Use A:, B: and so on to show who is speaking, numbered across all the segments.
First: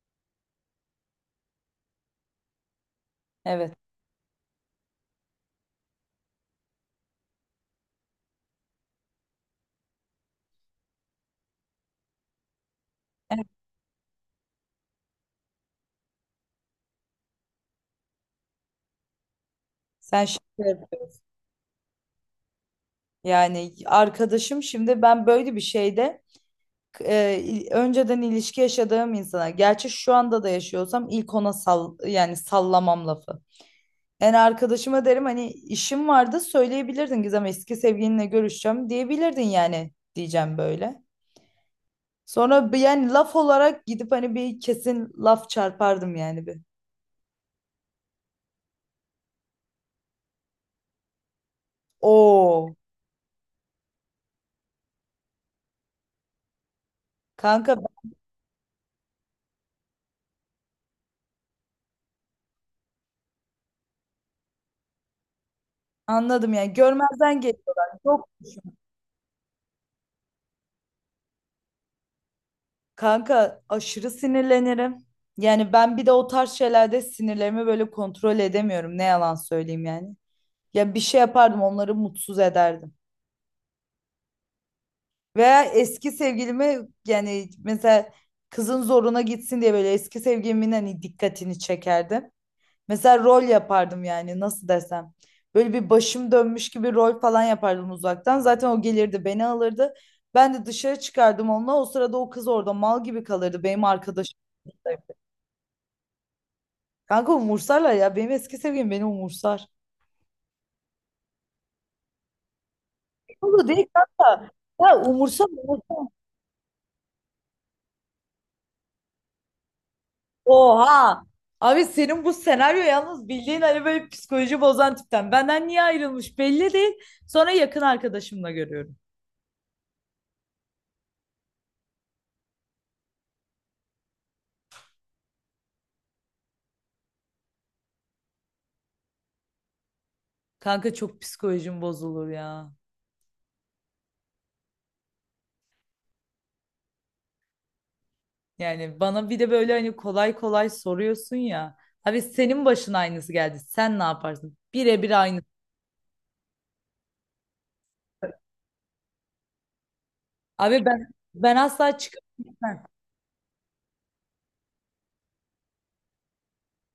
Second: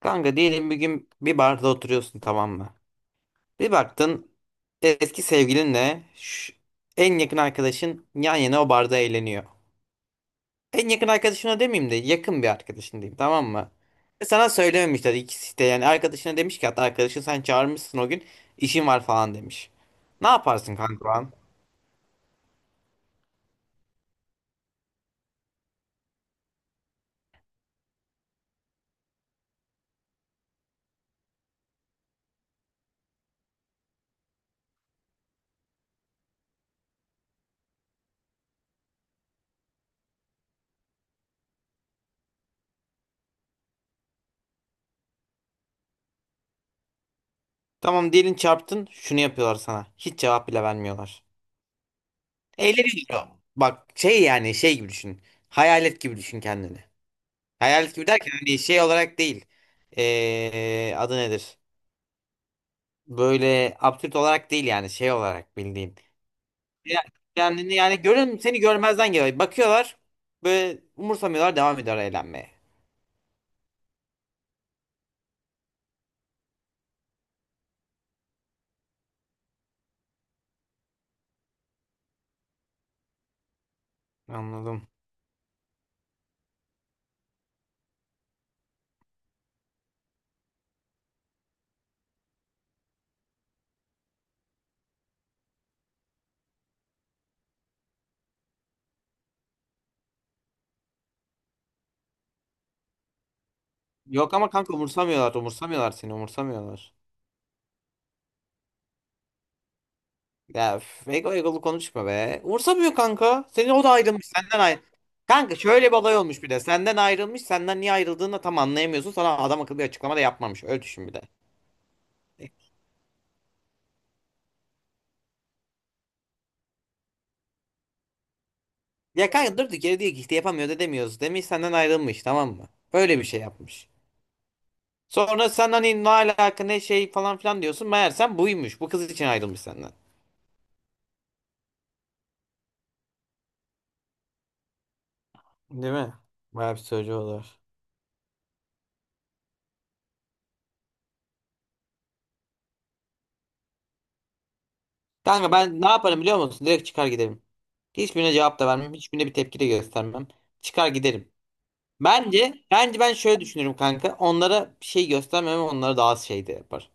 A: Kanka diyelim bir gün bir barda oturuyorsun, tamam mı? Bir
B: Evet.
A: baktın eski sevgilinle en yakın arkadaşın yan yana o barda eğleniyor. En yakın arkadaşına demeyeyim de yakın bir arkadaşın diyeyim,
B: Evet.
A: tamam mı? Ve sana söylememişler ikisi de, yani arkadaşına demiş ki, hatta arkadaşın sen çağırmışsın o gün, işin var falan demiş.
B: Sen
A: Ne
B: şaka
A: yaparsın kanka o
B: yapıyorsun.
A: an?
B: Yani arkadaşım, şimdi ben böyle bir şeyde önceden ilişki yaşadığım insana, gerçi şu anda da yaşıyorsam, ilk ona sal, yani sallamam lafı. Yani arkadaşıma derim, hani işim vardı söyleyebilirdin, Gizem eski sevgilinle görüşeceğim diyebilirdin yani, diyeceğim böyle. Sonra bir, yani laf olarak gidip hani bir kesin laf çarpardım yani, bir.
A: Tamam, diyelim çarptın, şunu yapıyorlar sana. Hiç cevap bile vermiyorlar.
B: Oo
A: Eğleniyor. Bak şey, yani şey gibi düşün. Hayalet gibi düşün kendini.
B: kanka,
A: Hayalet
B: ben
A: gibi derken hani şey olarak değil. Adı nedir? Böyle absürt olarak değil, yani şey olarak bildiğin.
B: anladım, yani
A: Ya-
B: görmezden
A: Kendini
B: geliyorlar.
A: yani
B: Yok.
A: görün, seni görmezden geliyor. Bakıyorlar, böyle umursamıyorlar, devam ediyor eğlenmeye.
B: Kanka aşırı sinirlenirim. Yani ben bir de o tarz şeylerde sinirlerimi böyle kontrol edemiyorum, ne yalan söyleyeyim yani. Ya bir şey yapardım, onları mutsuz ederdim.
A: Anladım.
B: Veya eski sevgilimi, yani mesela kızın zoruna gitsin diye böyle eski sevgilimin hani dikkatini çekerdim. Mesela rol yapardım, yani nasıl desem. Böyle bir başım dönmüş gibi rol falan yapardım uzaktan. Zaten o gelirdi beni alırdı. Ben de dışarı çıkardım onunla. O sırada o kız orada mal gibi kalırdı, benim
A: Yok
B: arkadaşım.
A: ama kanka, umursamıyorlar. Umursamıyorlar, seni umursamıyorlar.
B: Kanka umursarlar ya. Benim eski sevgilim beni umursar.
A: Ya üf, ego, egolu konuşma be. Umursamıyor kanka.
B: Oğlum
A: Senin o
B: değil
A: da ayrılmış,
B: kanka.
A: senden ayrı.
B: Ya umursa
A: Kanka şöyle bir
B: umursa.
A: olay olmuş bir de. Senden ayrılmış. Senden niye ayrıldığını da tam anlayamıyorsun. Sana adam akıllı bir açıklama da yapmamış. Öyle düşün bir de.
B: Oha. Abi senin bu senaryo yalnız bildiğin hani böyle psikoloji bozan tipten. Benden niye ayrılmış belli değil. Sonra yakın arkadaşımla görüyorum.
A: Ya kanka durdu geri, diyor ki işte yapamıyoruz edemiyoruz demiş, senden ayrılmış, tamam mı? Böyle bir şey yapmış. Sonra sen hani ne alaka ne şey falan filan diyorsun. Meğersem buymuş. Bu kız için ayrılmış senden.
B: Kanka çok psikolojim bozulur ya.
A: Değil mi? Bayağı bir söylüyor olur.
B: Yani bana bir de böyle hani kolay kolay soruyorsun ya. Abi senin başına aynısı geldi. Sen ne yaparsın? Birebir aynısı.
A: Kanka ben ne yaparım biliyor musun? Direkt çıkar giderim. Hiçbirine cevap da vermem. Hiçbirine bir tepki de göstermem.
B: Abi
A: Çıkar
B: ben
A: giderim.
B: ben asla
A: Bence,
B: çıkamam.
A: bence ben şöyle düşünürüm kanka. Onlara bir şey göstermem, onlara daha az şey de yapar.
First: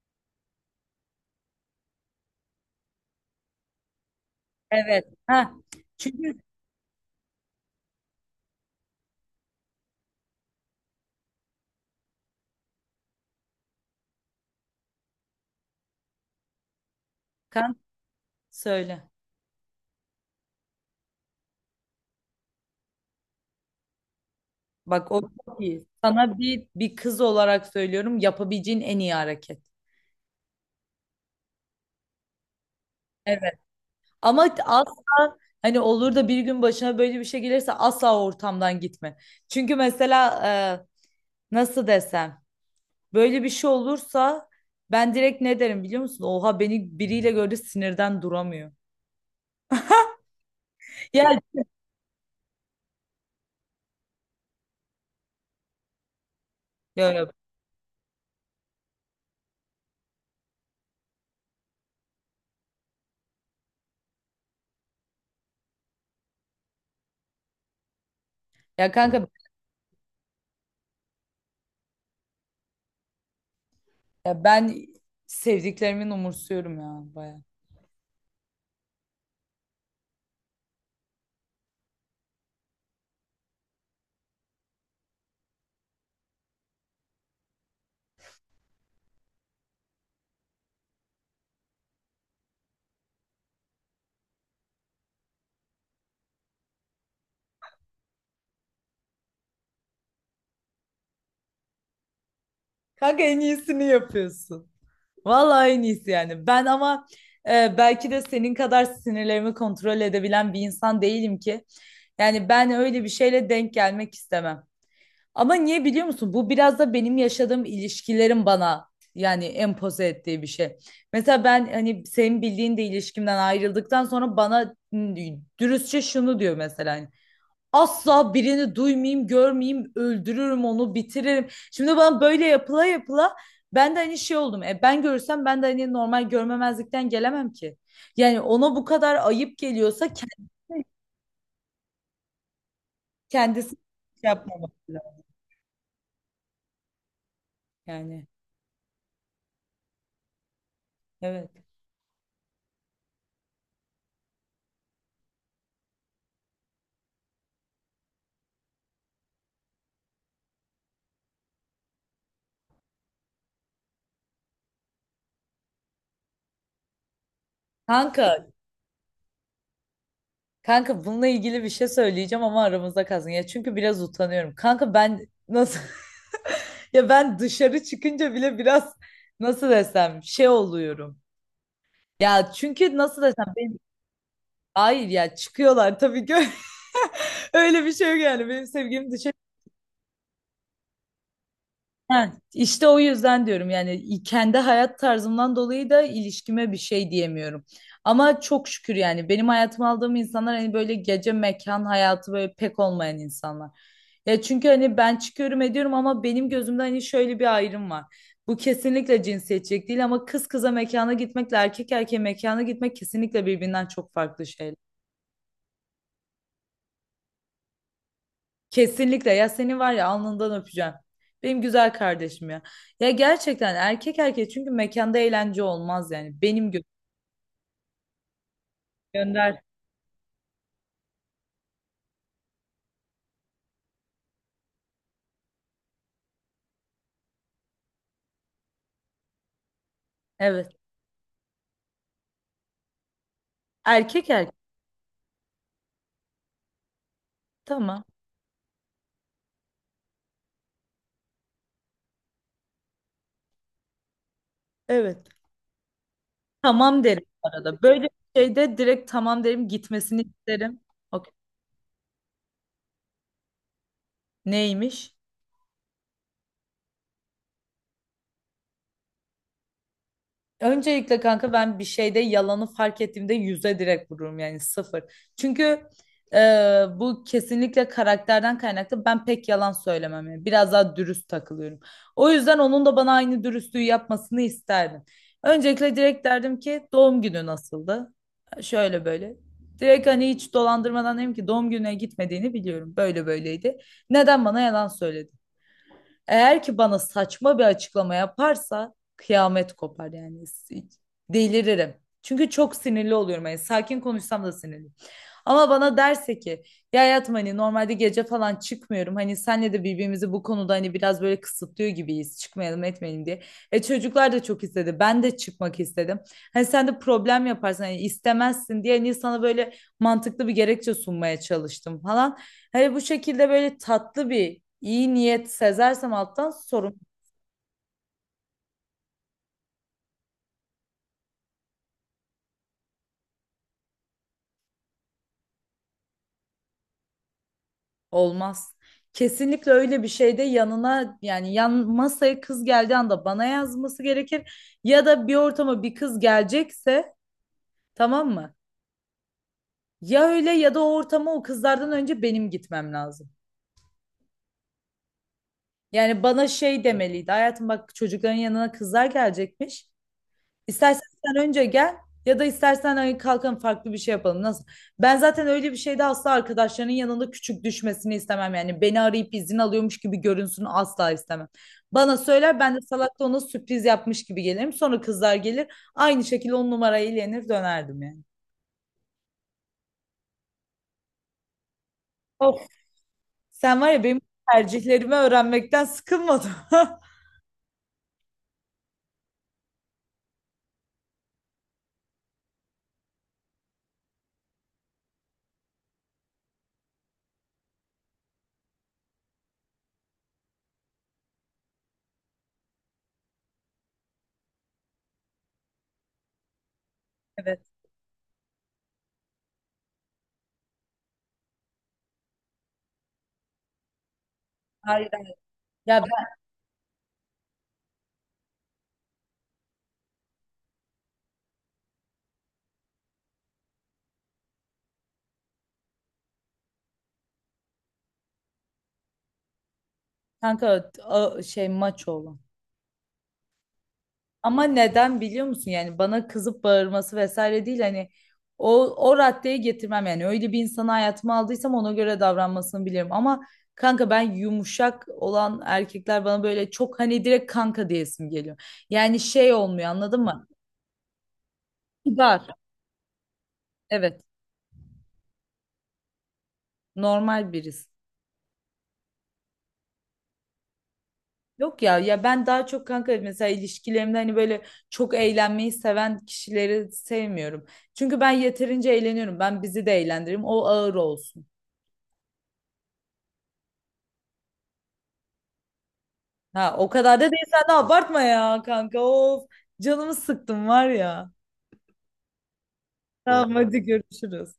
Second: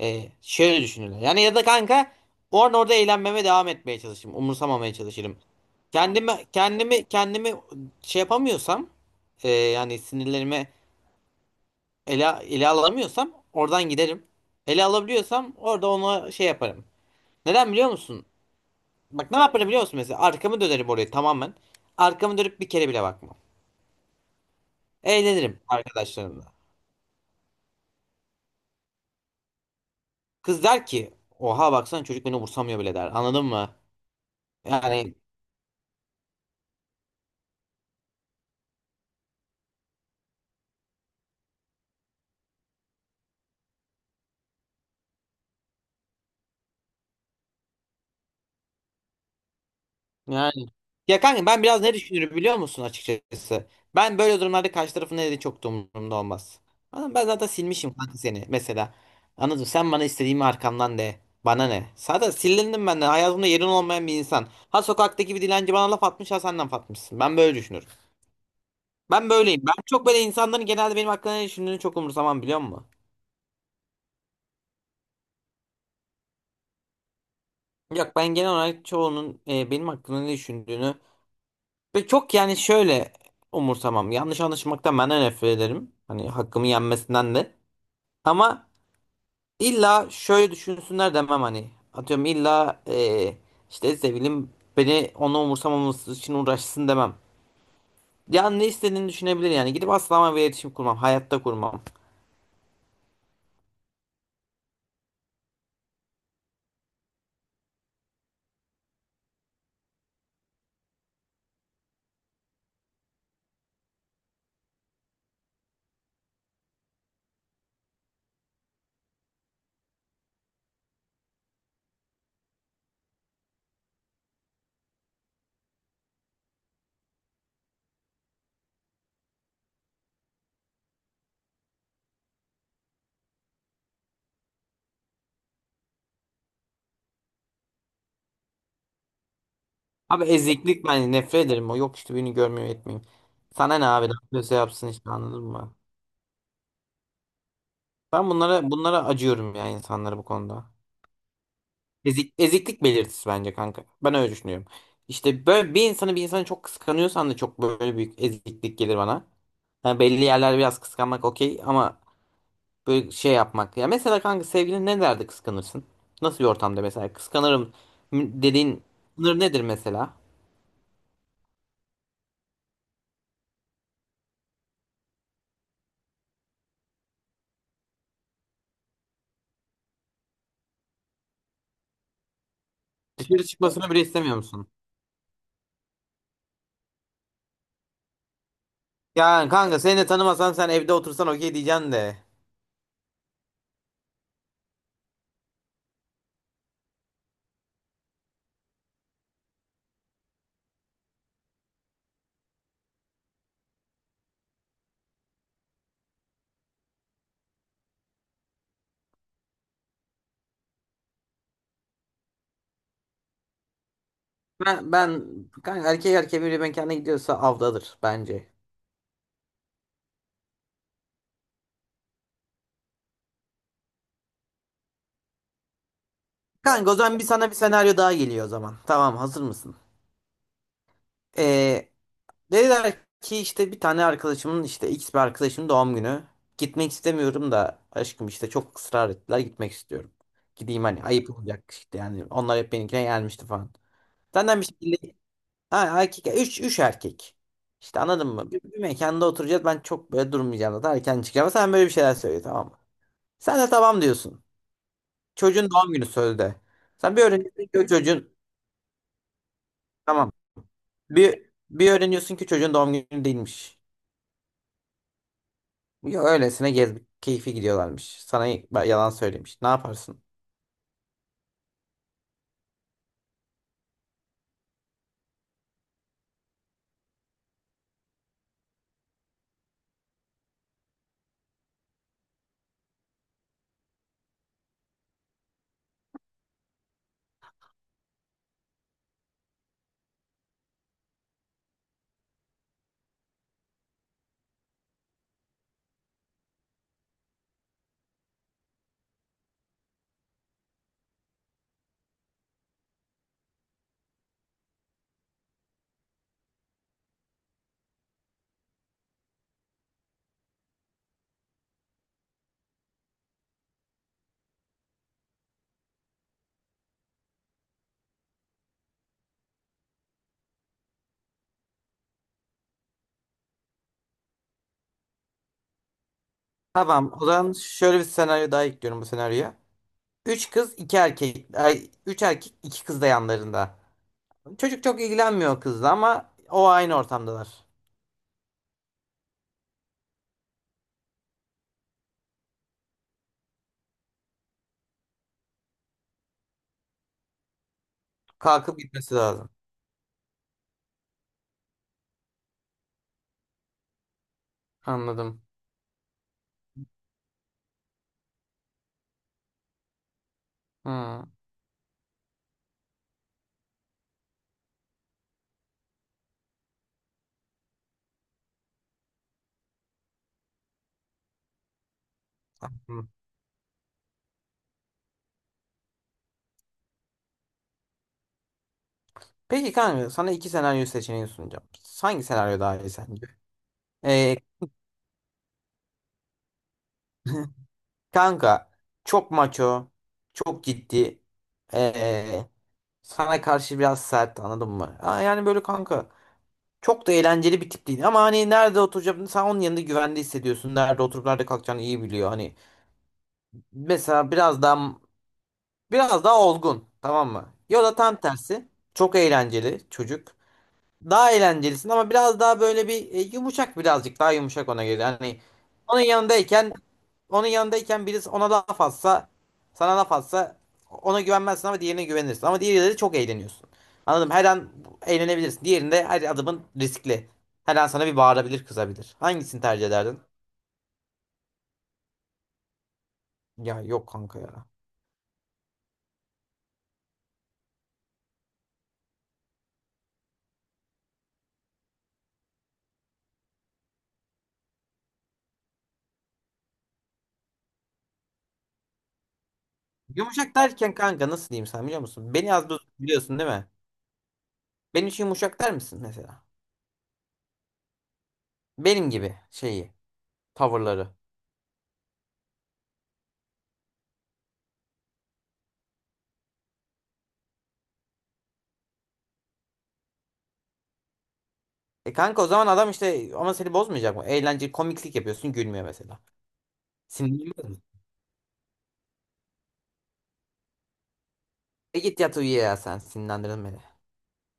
A: Şöyle düşünürler. Yani ya da kanka orada eğlenmeme devam etmeye çalışırım. Umursamamaya
B: Evet.
A: çalışırım.
B: Ha.
A: Kendimi
B: Çünkü
A: kendimi kendimi şey yapamıyorsam, yani sinirlerimi ele alamıyorsam oradan giderim. Ele alabiliyorsam orada ona şey yaparım. Neden
B: kan,
A: biliyor musun?
B: söyle.
A: Bak ne yaparım biliyor musun mesela? Arkamı dönerim oraya tamamen. Arkamı dönüp bir kere bile bakmam.
B: Bak o çok
A: Eğlenirim
B: iyi. Sana
A: arkadaşlarımla.
B: bir kız olarak söylüyorum, yapabileceğin en iyi hareket.
A: Kız der ki oha baksana, çocuk beni umursamıyor bile der. Anladın
B: Evet.
A: mı?
B: Ama
A: Yani
B: asla, hani olur da bir gün başına böyle bir şey gelirse, asla o ortamdan gitme. Çünkü mesela nasıl desem, böyle bir şey olursa ben direkt ne derim biliyor musun? Oha, beni biriyle gördü sinirden duramıyor.
A: yani. Ya
B: Ya,
A: kanka ben biraz ne düşünürüm biliyor musun açıkçası? Ben böyle durumlarda karşı tarafın ne dediği çok da umurumda olmaz. Anladın
B: ya,
A: mı?
B: ya,
A: Ben zaten silmişim kanka seni mesela. Anladın mı? Sen bana istediğimi arkamdan de. Bana ne? Zaten silindim benden. Hayatımda yerin olmayan bir insan. Ha sokaktaki bir dilenci bana laf atmış, ha sen laf atmışsın. Ben böyle düşünürüm.
B: ya kanka,
A: Ben böyleyim. Ben çok böyle insanların genelde benim hakkında ne düşündüğünü çok umursamam, biliyor musun?
B: ya ben sevdiklerimin umursuyorum ya, baya.
A: Yok, ben genel olarak çoğunun benim hakkında ne düşündüğünü ve çok yani şöyle umursamam. Yanlış anlaşılmaktan ben de nefret ederim. Hani hakkımı yenmesinden de. Ama illa şöyle düşünsünler demem hani. Atıyorum illa işte sevgilim beni, onu umursamaması için uğraşsın demem. Yani ne istediğini düşünebilir yani. Gidip asla ama bir iletişim kurmam. Hayatta kurmam.
B: Kanka en iyisini yapıyorsun. Vallahi en iyisi yani. Ben ama belki de senin kadar sinirlerimi kontrol edebilen bir insan değilim ki. Yani ben öyle bir şeyle denk gelmek istemem. Ama niye biliyor musun? Bu biraz da benim yaşadığım ilişkilerin bana, yani empoze ettiği bir şey. Mesela ben hani senin bildiğin de ilişkimden ayrıldıktan sonra bana dürüstçe şunu diyor mesela, hani, asla birini duymayayım, görmeyeyim, öldürürüm onu, bitiririm. Şimdi bana böyle yapıla yapıla ben de hani şey oldum. E ben görürsem, ben de hani normal görmemezlikten gelemem ki. Yani ona bu kadar ayıp geliyorsa
A: Abi
B: kendisi,
A: eziklik, ben nefret ederim. O yok işte, birini görmüyor etmeyeyim.
B: kendisi
A: Sana ne abi? Ne
B: şey
A: yapıyorsa
B: yapmamak
A: yapsın işte,
B: lazım.
A: anladın mı?
B: Yani
A: Ben bunlara acıyorum ya, insanlara bu konuda.
B: evet.
A: Ezik, eziklik belirtisi bence kanka. Ben öyle düşünüyorum. İşte böyle bir insanı çok kıskanıyorsan da çok böyle büyük eziklik gelir bana. Yani belli yerler biraz kıskanmak okey, ama böyle şey yapmak. Ya mesela kanka sevgilin ne derdi kıskanırsın? Nasıl bir ortamda mesela kıskanırım
B: Kanka,
A: dediğin sınır nedir mesela?
B: kanka, bununla ilgili bir şey söyleyeceğim ama aramızda kalsın. Ya çünkü biraz utanıyorum. Kanka ben nasıl... Ya ben dışarı çıkınca bile biraz nasıl desem, şey oluyorum. Ya çünkü nasıl desem...
A: Dışarı çıkmasını bile istemiyor musun?
B: Hayır ya, çıkıyorlar tabii ki. Öyle bir şey yok yani. Benim sevgilim dışarı...
A: Yani kanka seni de tanımasam sen evde otursan okey diyeceksin de.
B: Ha, işte o yüzden diyorum, yani kendi hayat tarzımdan dolayı da ilişkime bir şey diyemiyorum. Ama çok şükür yani benim hayatıma aldığım insanlar hani böyle gece mekan hayatı böyle pek olmayan insanlar. Ya çünkü hani ben çıkıyorum ediyorum ama benim gözümde hani şöyle bir ayrım var. Bu kesinlikle cinsiyetçilik değil ama kız kıza mekana gitmekle erkek erkeğe mekana gitmek kesinlikle birbirinden çok farklı şeyler.
A: Ben kanka erkek erkeğe bir mekana gidiyorsa avdadır bence.
B: Kesinlikle, ya seni var ya, alnından öpeceğim. Benim güzel kardeşim ya. Ya gerçekten erkek erkek çünkü mekanda eğlence olmaz yani. Benim gö...
A: Kanka o zaman bir sana bir senaryo daha geliyor o zaman. Tamam, hazır
B: Gönder.
A: mısın? Ee, Dediler ki işte bir tane arkadaşımın, işte X bir arkadaşımın doğum günü. Gitmek istemiyorum da aşkım, işte çok ısrar ettiler, gitmek istiyorum.
B: Evet.
A: Gideyim hani, ayıp olacak işte, yani onlar hep benimkine gelmişti falan.
B: Erkek erkek,
A: Senden bir şekilde ha, üç erkek. İşte
B: tamam.
A: anladın mı? Bir mekanda oturacağız, ben çok böyle durmayacağım zaten, erken çıkacağım. Sen böyle bir şeyler söyle, tamam mı? Sen de tamam diyorsun.
B: Evet.
A: Çocuğun doğum günü sözde.
B: Tamam
A: Sen bir
B: derim bu
A: öğreniyorsun ki
B: arada.
A: o
B: Böyle bir
A: çocuğun
B: şeyde direkt tamam derim, gitmesini
A: tamam.
B: isterim. Okey.
A: Bir öğreniyorsun ki çocuğun doğum günü değilmiş.
B: Neymiş?
A: Yo, öylesine gezmek keyfi gidiyorlarmış. Sana yalan söylemiş. Ne yaparsın?
B: Öncelikle kanka ben bir şeyde yalanı fark ettiğimde yüze direkt vururum, yani sıfır. Çünkü e, bu kesinlikle karakterden kaynaklı. Ben pek yalan söylemem yani, biraz daha dürüst takılıyorum. O yüzden onun da bana aynı dürüstlüğü yapmasını isterdim. Öncelikle direkt derdim ki, doğum günü nasıldı? Şöyle böyle. Direkt hani hiç dolandırmadan dedim ki, doğum gününe gitmediğini biliyorum. Böyle böyleydi. Neden bana yalan söyledin? Eğer ki bana saçma bir açıklama yaparsa kıyamet kopar yani. Delirim. Çünkü çok sinirli oluyorum. Yani sakin konuşsam da sinirli. Ama bana derse ki ya hayatım, hani normalde gece falan çıkmıyorum. Hani senle de birbirimizi bu konuda hani biraz böyle kısıtlıyor gibiyiz. Çıkmayalım etmeyelim diye. E çocuklar da çok istedi, ben de çıkmak istedim. Hani sen de problem yaparsın, hani istemezsin diye, hani sana böyle mantıklı bir gerekçe sunmaya çalıştım falan. Hani bu şekilde böyle tatlı bir iyi niyet sezersem alttan sorun...
A: Tamam. O zaman şöyle bir senaryo daha ekliyorum bu senaryoya. Üç kız, iki erkek. Ay, üç erkek, iki kız da yanlarında. Çocuk çok ilgilenmiyor kızla ama o aynı ortamdalar.
B: Olmaz. Kesinlikle öyle bir şeyde yanına, yani yan masaya kız geldiği anda bana yazması gerekir. Ya da bir ortama bir kız gelecekse, tamam mı?
A: Kalkıp gitmesi lazım.
B: Ya öyle ya da o ortama o kızlardan önce benim gitmem lazım.
A: Anladım.
B: Yani bana şey demeliydi: hayatım bak, çocukların yanına kızlar gelecekmiş. İstersen
A: Hmm.
B: sen önce gel, ya da istersen hani kalkalım farklı bir şey yapalım. Nasıl? Ben zaten öyle bir şeyde asla arkadaşlarının yanında küçük düşmesini istemem. Yani beni arayıp izin alıyormuş gibi görünsün asla istemem. Bana söyler, ben de
A: Hı.
B: salak da ona sürpriz yapmış gibi gelirim. Sonra kızlar gelir, aynı şekilde on numarayı eğlenir dönerdim yani.
A: Peki kanka, sana iki senaryo seçeneği sunacağım. Hangi
B: Of,
A: senaryo daha iyi sence?
B: sen var ya, benim
A: Ee,
B: tercihlerimi öğrenmekten sıkılmadın.
A: kanka çok maço, çok ciddi. ee, Sana karşı biraz sert, anladın mı? Ya yani böyle kanka çok da eğlenceli bir tip değil ama hani nerede oturacağını, sen onun yanında güvende hissediyorsun. Nerede oturup nerede kalkacağını iyi biliyor. Hani mesela biraz daha olgun, tamam mı?
B: Evet.
A: Ya da tam tersi çok eğlenceli çocuk. Daha eğlencelisin ama biraz daha böyle bir yumuşak, birazcık daha yumuşak ona göre.
B: Hayır, hayır.
A: Hani onun
B: Ya ben
A: yanındayken onun yanındayken birisi ona laf atsa, sana laf atsa, ona güvenmezsin ama diğerine güvenirsin. Ama diğeriyle çok eğleniyorsun. Anladım. Her an eğlenebilirsin. Diğerinde her adımın riskli. Her an sana bir bağırabilir, kızabilir. Hangisini tercih ederdin?
B: kanka, şey, maç oğlu.
A: Ya yok kanka
B: Ama
A: ya.
B: neden biliyor musun? Yani bana kızıp bağırması vesaire değil, hani o raddeye getirmem yani, öyle bir insanı hayatıma aldıysam ona göre davranmasını bilirim ama kanka ben yumuşak olan erkekler, bana böyle çok hani direkt kanka diyesim geliyor. Yani şey olmuyor anladın mı?
A: Yumuşak derken kanka nasıl diyeyim, sen biliyor musun?
B: Kibar.
A: Beni az buz biliyorsun değil mi?
B: Evet,
A: Benim için yumuşak der misin mesela?
B: normal birisi.
A: Benim gibi şeyi, tavırları.
B: Yok ya, ya ben daha çok kanka mesela ilişkilerimde hani böyle çok eğlenmeyi seven kişileri sevmiyorum. Çünkü ben yeterince eğleniyorum. Ben bizi de eğlendiririm. O ağır olsun.
A: E kanka, o zaman adam işte, ama seni bozmayacak mı? Eğlenceli komiklik yapıyorsun, gülmüyor mesela.
B: Ha, o kadar da değil, sen
A: Sinirlenmez
B: de
A: mi?
B: abartma ya kanka. Of, canımı sıktım var ya.
A: E git yat uyu ya, sen
B: Tamam.
A: sinirlendirin
B: Hadi
A: beni.
B: görüşürüz.